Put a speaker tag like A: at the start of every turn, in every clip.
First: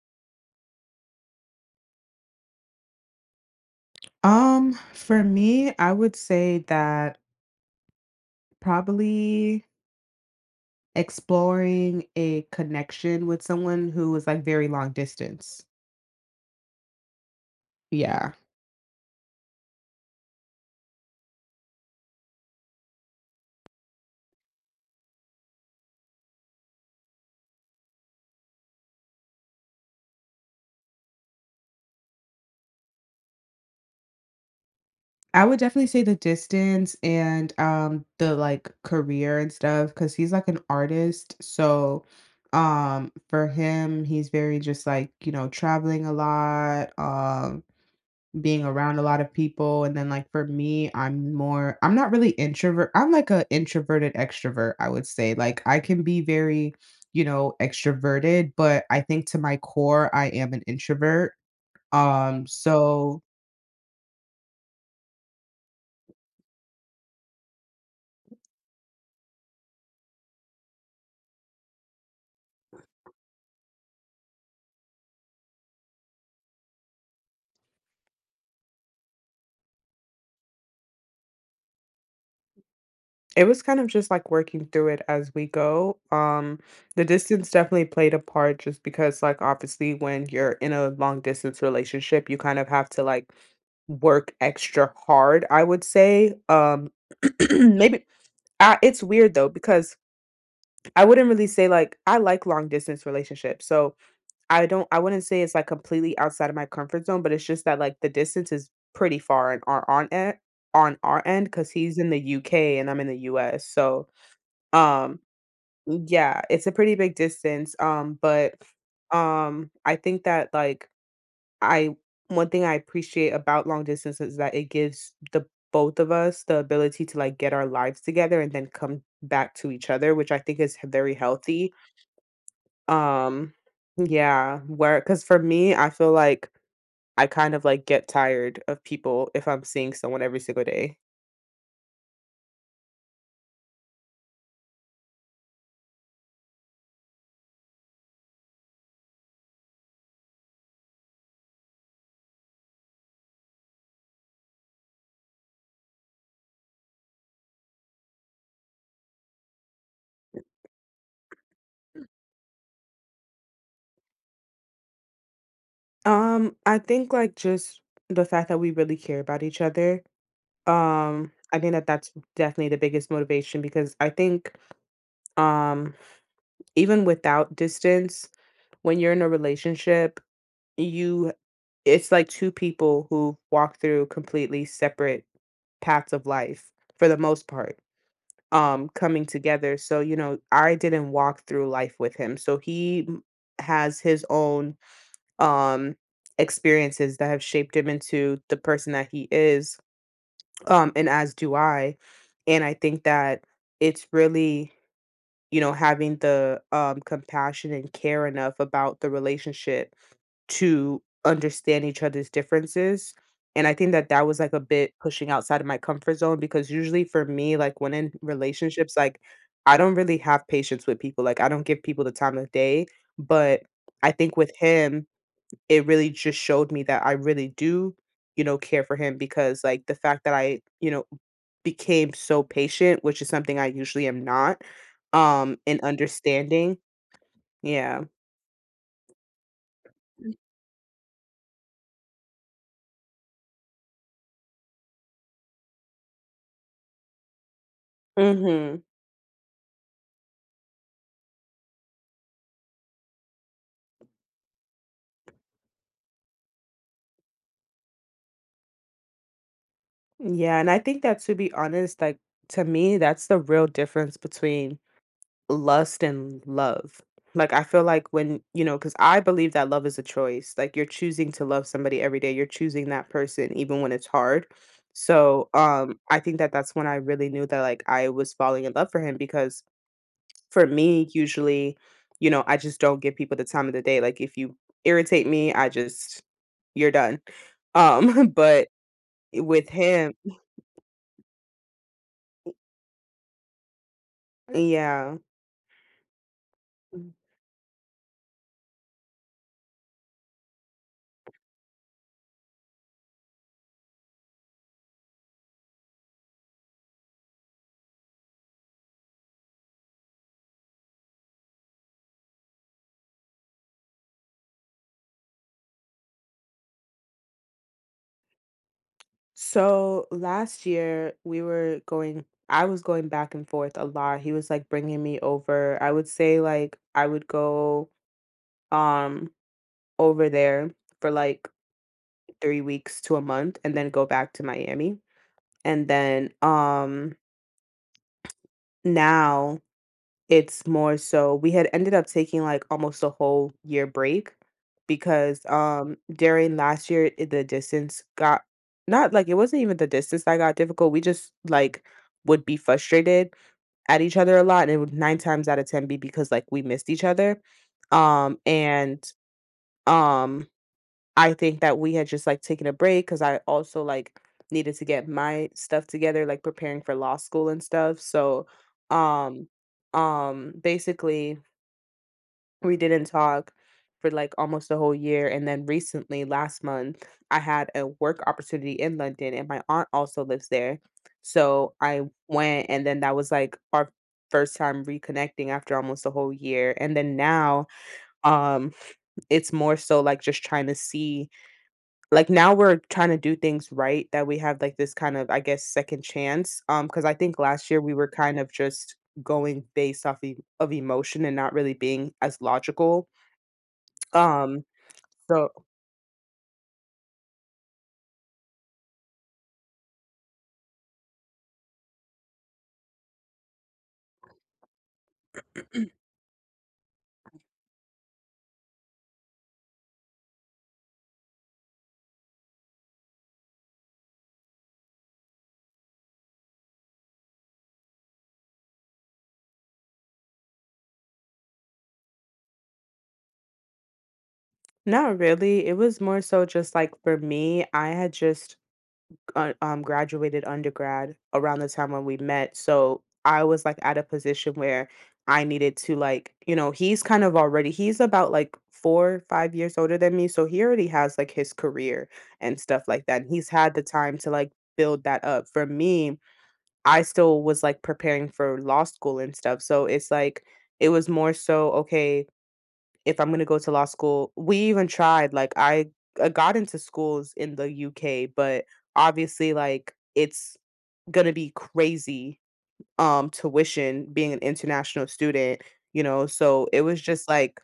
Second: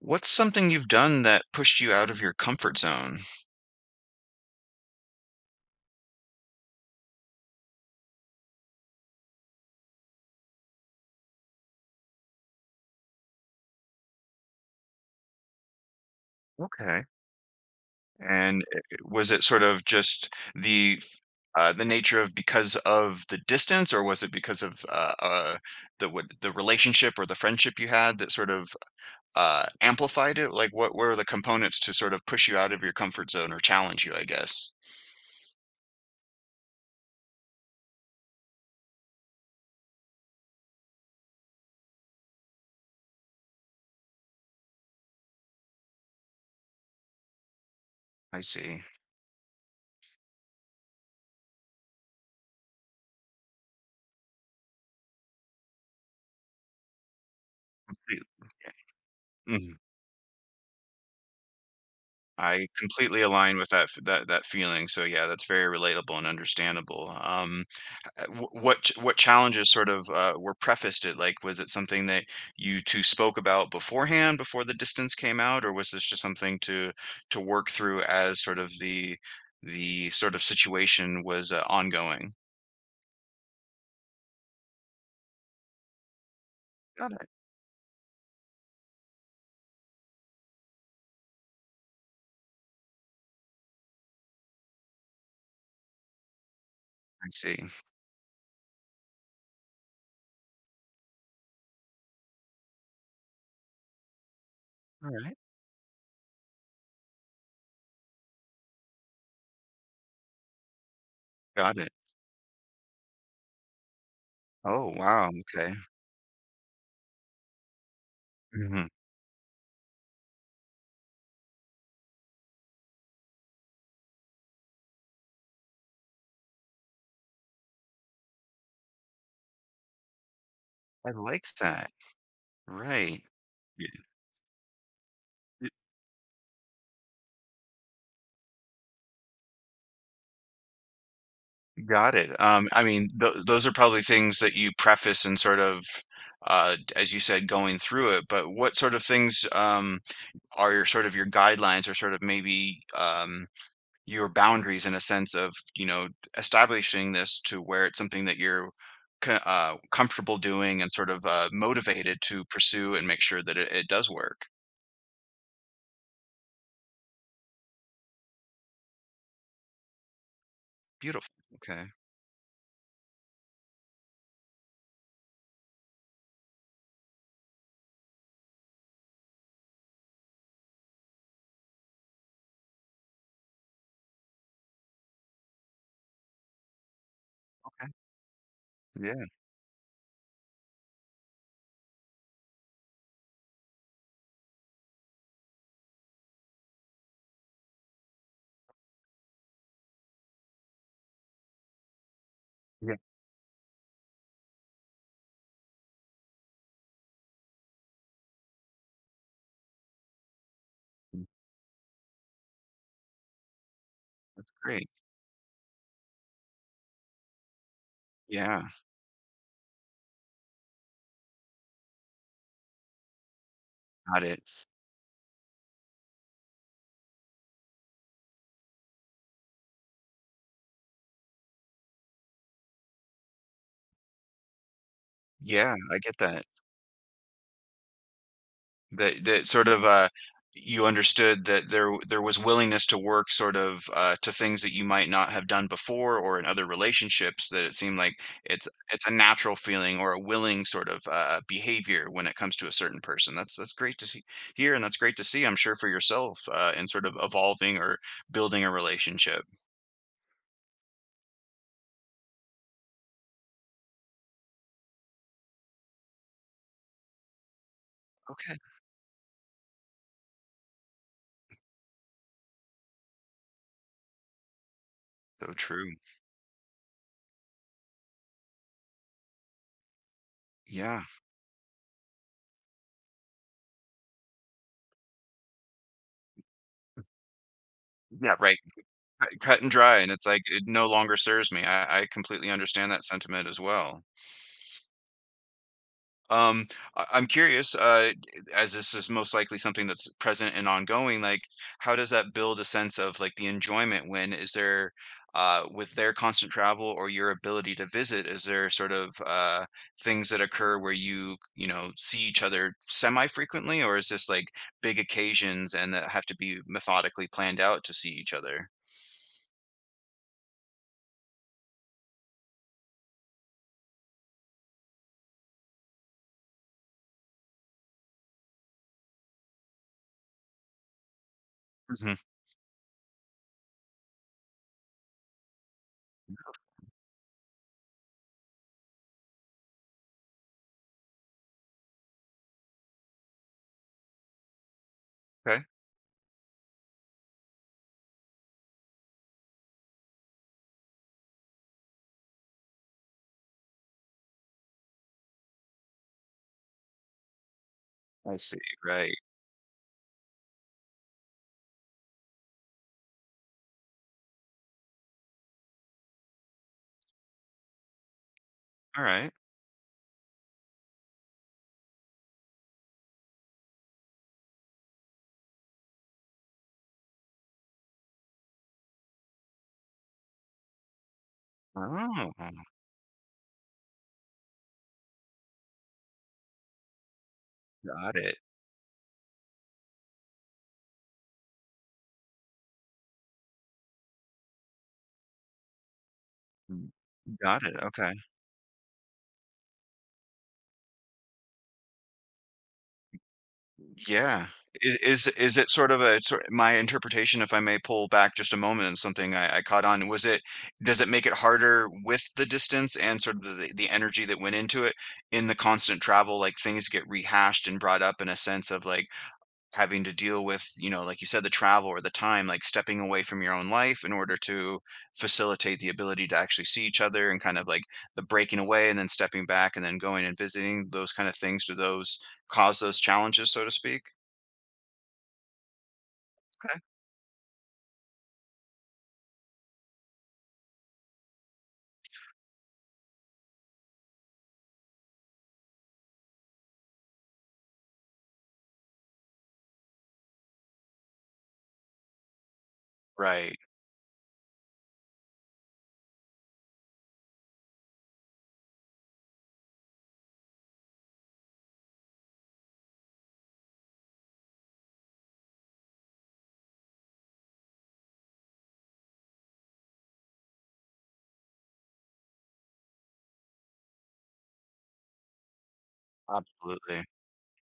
A: What's something you've done that pushed you out of your comfort zone?
B: For me, I would say that probably exploring a connection with someone who is like very long distance.
A: Okay.
B: Yeah.
A: And was it sort of just the f- the nature of because of the distance, or was it because of the what, the relationship or the friendship you had that sort of amplified it? Like, what were the components to sort of push you out of your comfort zone or challenge you, I guess?
B: I would definitely say the distance and the like career and stuff because he's like an artist. So for him, he's very just like, you know, traveling a lot.
A: I
B: Being
A: see.
B: around a lot of people, and then like for me I'm not really introvert, I'm like a introverted extrovert, I would say, like I can be very, you know,
A: Y-
B: extroverted, but I think to my
A: Mhm.
B: core I am an introvert. um
A: I completely
B: so
A: align with that feeling. So yeah, that's very relatable and understandable. What challenges sort of were prefaced it? Like, was it something that you two spoke about beforehand before the distance came out, or was this just something to work through as sort of the sort of situation was ongoing?
B: it was kind of just like working through it as we go. The
A: Got it.
B: distance definitely played a part just because like obviously when you're in a long distance relationship you kind of have to like work extra hard, I would say.
A: I see.
B: Maybe it's weird though because I wouldn't really say like I like long distance relationships. So I don't, I
A: All
B: wouldn't
A: right.
B: say it's like completely outside of my comfort zone, but it's just that like the distance is pretty far and are on it on our end because
A: Got it.
B: he's in the UK and I'm in the US. So
A: Oh
B: um
A: wow. Okay.
B: yeah, it's a pretty big distance. Um but
A: hmm
B: um I think that like I one thing I appreciate about long distance is that it gives the both of us the ability to like get our lives together and then come back to each other, which I think is
A: I
B: very
A: like
B: healthy.
A: that. Right.
B: Um
A: Y-
B: yeah, where cuz for
A: y-
B: me, I feel like I kind of, like, get tired of people if I'm seeing someone every single day.
A: Got it. I mean, th those are probably things that you preface and sort of, as you said, going through it. But what sort of things? Are your sort of your guidelines or sort of maybe your boundaries in a sense of, you know, establishing this to where it's something that you're comfortable doing and sort of motivated to pursue and make sure that it does work.
B: I think, like, just the fact that we really care about each other.
A: Beautiful.
B: I think that
A: Okay.
B: that's definitely the biggest motivation because I think um even without distance, when you're in a relationship, you it's like two people who walk through completely separate paths of life for the most part,
A: Okay. Yeah.
B: coming together. So, you know, I didn't walk through life with him, so has his own um experiences that have shaped him into the person that he is, and as do I. And I
A: Yeah.
B: think that it's really, you know, having the, compassion and care enough about the relationship to understand each other's differences. And I think that that was, like, a
A: Great.
B: bit pushing outside of my comfort zone because usually for me, like, when in
A: Yeah.
B: relationships, like, I don't really have patience with people. Like, I don't give people the time of day, but I
A: Got
B: think
A: it.
B: with him it really just showed me that I really do, you know, care for him, because like the fact that I, you know, became so patient, which is something I usually am not,
A: Yeah,
B: and
A: I get that.
B: understanding. Yeah.
A: That sort of you understood that there was willingness to work sort of to things that you might not have done before or in other relationships, that it seemed like it's
B: Mhm.
A: it's a natural feeling or a willing sort of behavior when it comes to a certain person. That's great to see here, and that's great to see, I'm sure, for yourself, in sort of evolving or building a relationship.
B: Yeah, and I think that to be honest, like to me, that's the real difference between lust and love. Like, I feel like when,
A: Okay.
B: you know, because I believe that love is a choice. Like, you're choosing to love somebody every day. You're choosing that person even when it's hard. So,
A: So true.
B: I think that that's when I really knew that like I was falling in love for him, because for
A: Yeah.
B: me, usually, you know, I just don't give people the time of the day. Like, if you irritate me, I just, you're done.
A: Yeah right.
B: But
A: Cut
B: with
A: and dry, and
B: him,
A: it's like it no longer serves me. I completely understand that sentiment as well.
B: yeah.
A: Um, I'm curious, as this is most likely something that's present and ongoing, like how does that build a sense of like the enjoyment? When is there uh, with their constant travel or your ability to visit, is there sort of things that occur where you know, see each other semi-frequently, or is this like big occasions and that have to be methodically planned out to see each other?
B: So last year we were going, I was going back and forth a lot. He was like bringing me over. I would say like I would go um over there for like
A: Mm-hmm.
B: 3 weeks to a month and then go back to Miami. And then now it's more so, we had ended up taking, like, almost a whole year break because,
A: Okay.
B: during last year, I the distance got not like, it wasn't even the distance that got difficult, we just, like, would be frustrated at each other a lot, and it would 9 times out of 10 be because, like, we missed each other,
A: I
B: um,
A: see. Right.
B: and, um I think that we had just, like, taken a break because I also, like, needed to get my stuff together, like, preparing for law school and stuff. So,
A: All right.
B: um basically, we didn't talk for, like, almost a whole year, and then recently, last month, I had a work opportunity in London, and my aunt also lives there, so I
A: Oh,
B: went, and then that was, like, our first time reconnecting after almost a whole year. And then now,
A: got it.
B: um, it's more so, like, just trying to see, like, now we're trying to do things right, that we have, like, this kind of, I guess, second chance,
A: Mm.
B: because I think
A: Got
B: last
A: it.
B: year we were
A: Okay.
B: kind of just going based off e of emotion and not really being as logical,
A: Yeah.
B: um, so
A: Is it sort of a sort, my interpretation, if I may pull back just a moment and something I caught on, was it does it make it harder with the distance and sort of the energy that went into it, in the constant travel, like things get rehashed and brought up in a sense of like having to deal with, you know, like you said, the travel or the time, like stepping away from your own life in order to facilitate the ability to actually see each other, and kind of like the breaking away and then stepping back and then going and visiting, those kind of things. Do those cause those challenges, so to speak?
B: not really, it was more so just,
A: Okay.
B: like, for me, I had just graduated undergrad around the time when we met. So I was like at a position where I needed to like, you know, he's kind of already, he's about like four, 5 years older than me. So he already has like his career and stuff like that. And he's
A: Right.
B: had the time to like build that up. For me, I still was like preparing for law school and stuff. So it's like, it was more so, okay, if I'm gonna go to law school, we even tried, like, I got into schools in the UK, but obviously, like, it's gonna be crazy, tuition being an international student, you know. So it was
A: Absolutely.
B: just like,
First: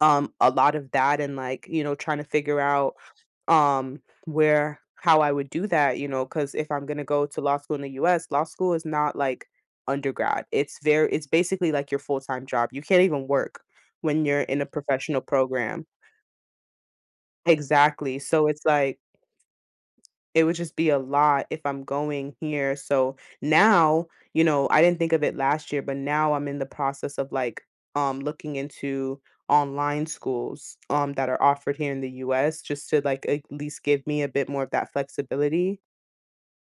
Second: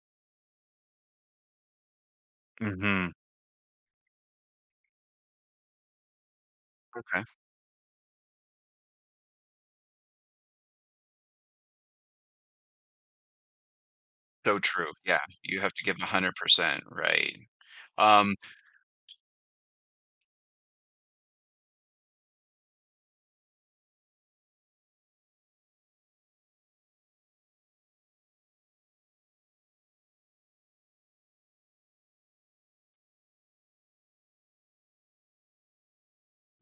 B: a lot of that, and like, you know, trying to figure out,
A: hmm
B: where how I would do that, you know. Because if I'm gonna
A: Okay.
B: go to law school in the US, law school is not like undergrad. It's very, it's basically like your full-time job. You can't even work when you're
A: So
B: in a
A: true. Yeah.
B: professional
A: You have to
B: program.
A: give 100%. Right.
B: Exactly,
A: Um,
B: so it's like, it would just be a lot if I'm going here. So now, you know, I didn't think of it last year, but now I'm in the process of, like, looking into online schools, that are offered here in the US just to, like, at least give me a bit more of that flexibility.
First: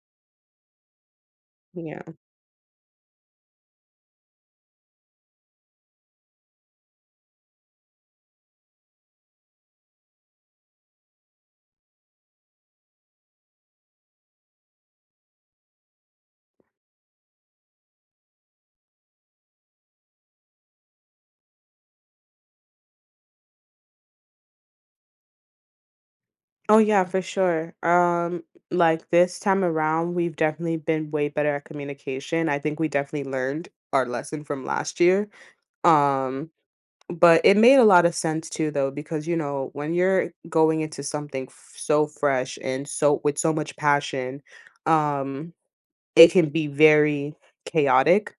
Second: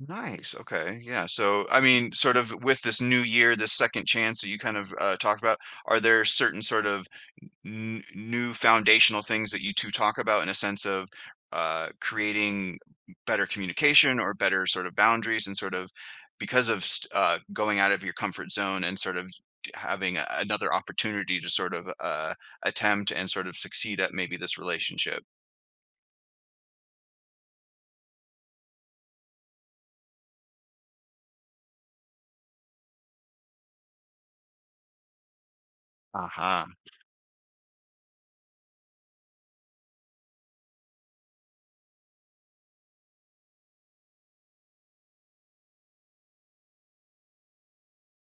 A: nice. Okay. Yeah. So, I
B: Yeah.
A: mean, sort of with this new year, this second chance that you kind of talked about, are there certain sort of new foundational things that you two talk about in a sense of creating better communication or better sort of boundaries, and sort of because of going out of your comfort zone and sort of having another opportunity to sort of attempt and sort of succeed at maybe this relationship.
B: Oh, yeah, for sure. Like, this time around, we've definitely been way better at communication. I think we definitely learned our lesson from last year. um
A: Aha.
B: But it made a lot of sense too though, because, you know, when you're going into something f so fresh and so with so much passion, um, it can be very chaotic.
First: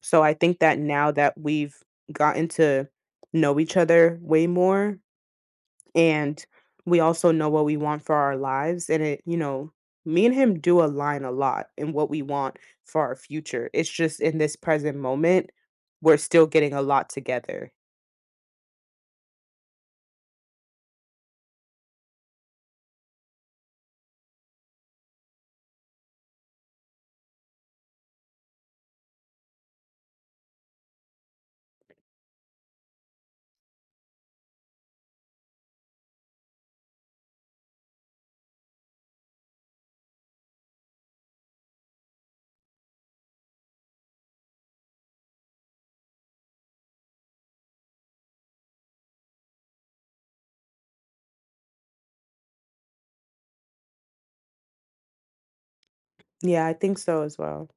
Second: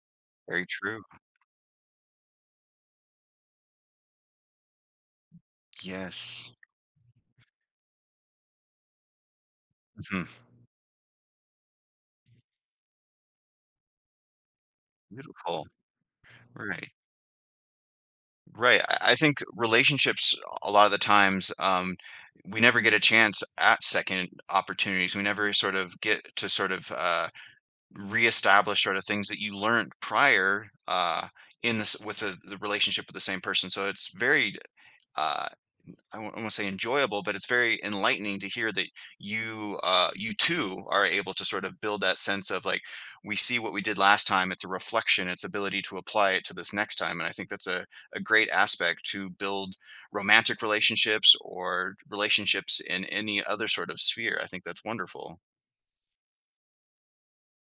B: So I think
A: Very
B: that
A: true.
B: now that we've gotten to know each other way more, and
A: Yes.
B: we also know what we want for our lives, and it, you know, me and
A: Mhm.
B: him do align a lot in what we want for our future. It's just in this present moment
A: Beautiful.
B: we're still getting a
A: Right.
B: lot together.
A: Right. I think relationships a lot of the times, we never get a chance at second opportunities. We never sort of get to sort of reestablish sort of things that you learned prior, in this with the relationship with the same person. So it's very uh, I won't say enjoyable, but it's very enlightening to hear that you, you too are able to sort of build that sense of like, we see what we did last time. It's a reflection. It's ability to apply it to this next time. And I think that's a great aspect to build romantic relationships or relationships in any other sort of sphere. I think that's wonderful.
B: Yeah, I think so as well.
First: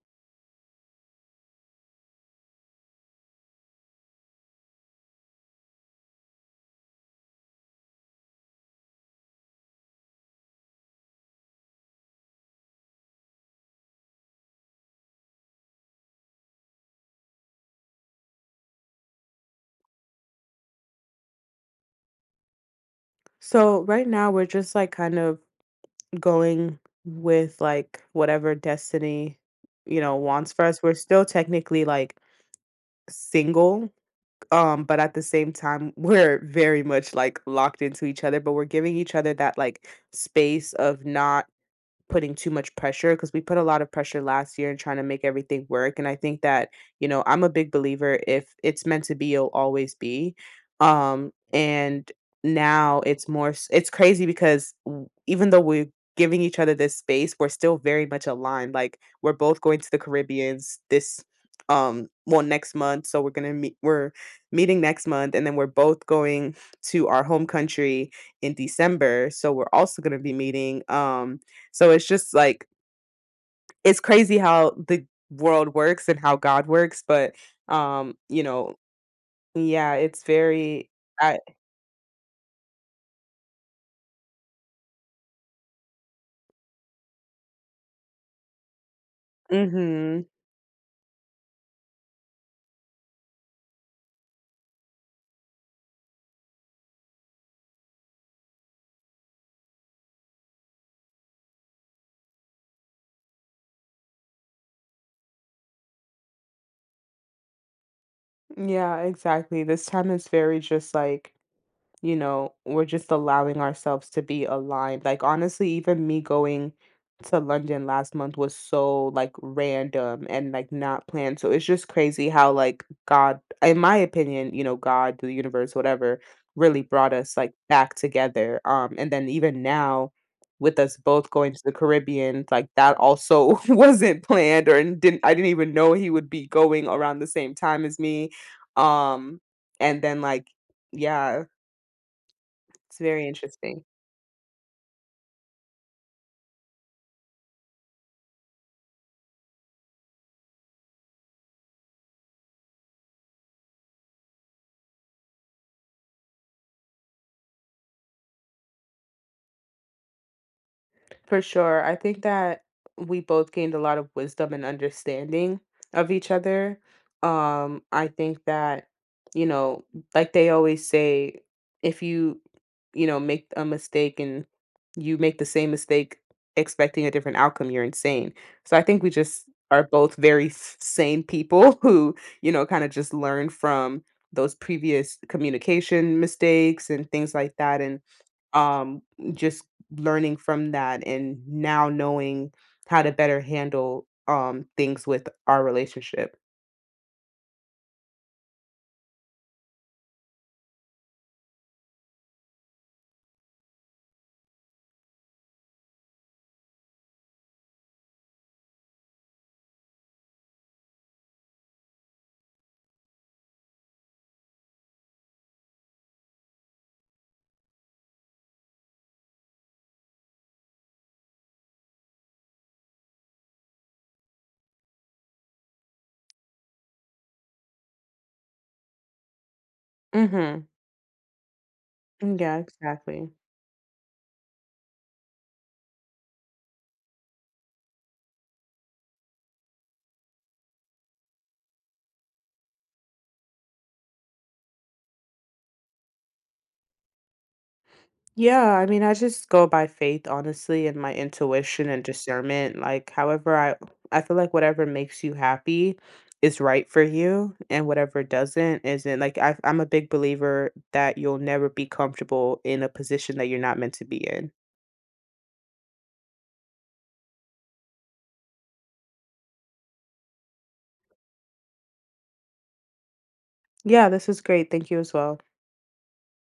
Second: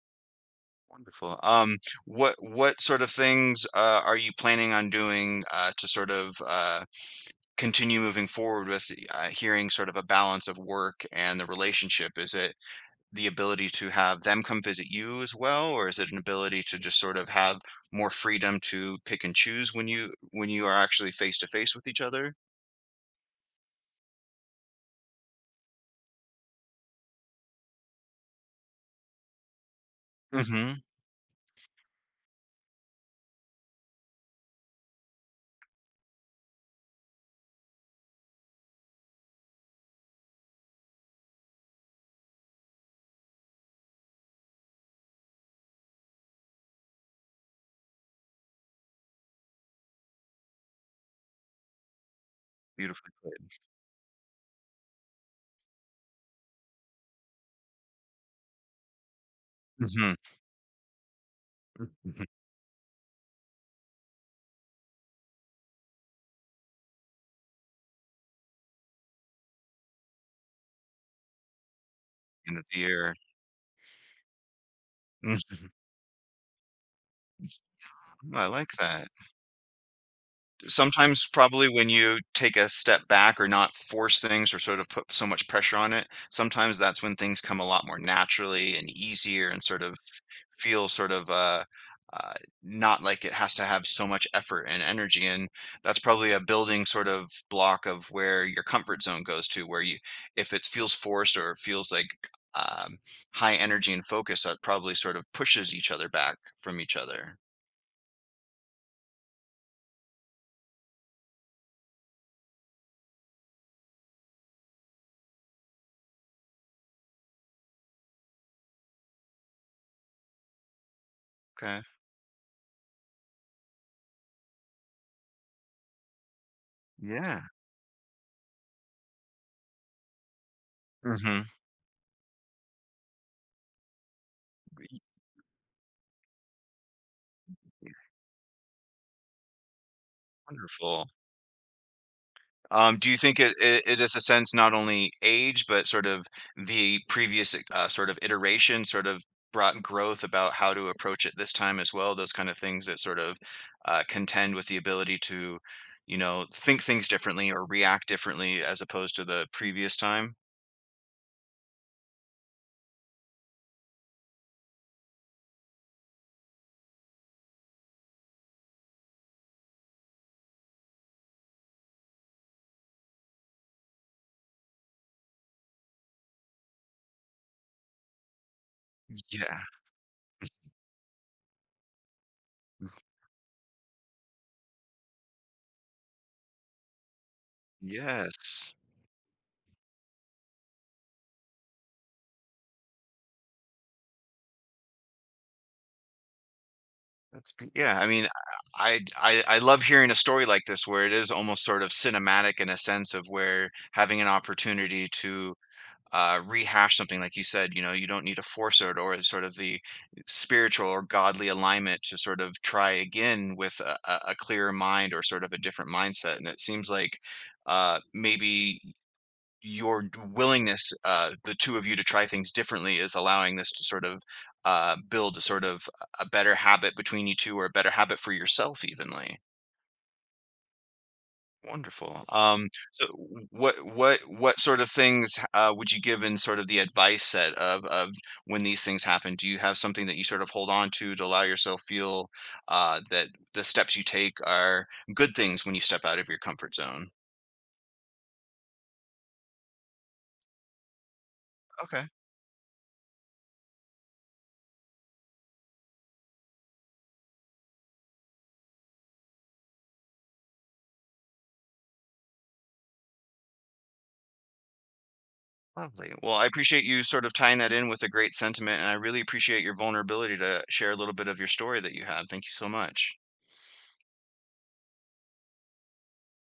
A: Wonderful. What sort of things are you planning on doing to sort of continue moving forward with hearing sort of a balance of work and the relationship? Is it the ability to have them come visit you as well, or is it an ability to just sort of have more freedom to pick and choose when you are actually face to face with each other?
B: So right now we're just like kind of going with like whatever destiny, you know, wants for us.
A: hmm
B: We're still technically like single, but at the same time we're very much like locked into each other, but we're giving each other that like space of not putting too much pressure, because we put a lot of pressure last year and trying to make everything work. And I think that, you know, I'm a big believer, if it's meant to be, it'll always be. And now
A: Beautifully
B: it's
A: put.
B: more, it's crazy because even though we're giving each other this space, we're still very much aligned. Like we're both going to the
A: hmm
B: Caribbeans this, well, next month. So we're going to meet, we're meeting next month. And then we're both going to our home country in December. So we're also going to be meeting. So it's just
A: End of
B: like
A: the year.
B: it's crazy how the
A: Mhm.
B: world works and how God works, but
A: Oh,
B: you
A: I like
B: know,
A: that.
B: yeah, it's very
A: Sometimes
B: I
A: probably when you take a step back or not force things or sort of put so much pressure on it, sometimes that's when things come a lot more naturally and easier, and sort of
B: mhm.
A: feel sort of uh, not like it has to have so much effort and energy. And that's probably a building sort of block of where your comfort zone goes to, where you, if it feels forced or it feels like um, high energy and focus, that probably sort of pushes each other back from each other.
B: Yeah, exactly. This time is very just like, you know, we're just allowing ourselves to be aligned. Like honestly, even me going to London last month was so like random and like not planned. So it's
A: Okay.
B: just crazy how like God, in my opinion, you know, God, the universe, whatever, really brought us
A: Yeah.
B: like back together. And then even now with us both
A: hmm
B: going to the Caribbean, like that also wasn't planned or didn't I didn't even know he would be going around the same time as me. Um and then like
A: Wonderful.
B: yeah, it's
A: Do you
B: very
A: think it,
B: interesting.
A: it it is a sense not only age, but sort of the previous sort of iteration sort of brought growth about how to approach it this time as well? Those kind of things that sort of contend with the ability to, you know, think things differently or react differently as opposed to the previous time.
B: For sure. I think that we both gained a lot of wisdom and understanding of each other. I think that, you know, like they always say, if you, you know, make a mistake and you make the same mistake expecting a different outcome, you're insane. So I think we just
A: Yeah.
B: are both very sane people who, you know, kind of just learn from those previous communication mistakes and things like that. And
A: Yes.
B: Um, just learning from that and now knowing how to better handle, things with our relationship.
A: Yeah. I mean, I love hearing a story like this where it is almost sort of cinematic in a sense of where having an opportunity to rehash something, like you said, you know, you don't need to force it, or sort of the spiritual or godly alignment to sort of try again with a clearer mind or sort of a different mindset. And it seems like maybe your willingness, the two of you to try things differently, is allowing this to sort of build a sort of a better habit between you two, or a better habit for yourself evenly.
B: Mhm.
A: Wonderful.
B: Yeah,
A: So
B: exactly.
A: what sort of things would you give in sort of the advice set of when these things happen? Do you have something that you sort of hold on to allow yourself feel that the steps you take are good things when you step out of your comfort zone?
B: Yeah, I mean, I just go by faith, honestly, and my intuition and
A: Okay.
B: discernment. Like, however, I feel like whatever makes you happy is right for you, and whatever doesn't isn't. Like, I'm a big believer that you'll never be comfortable in a position that you're not meant to be in.
A: Lovely. Well, I appreciate you sort of tying that in with a great sentiment, and I really appreciate your vulnerability to share a little bit of your story that you have. Thank you so much.
B: Yeah, this was great. Thank you as well.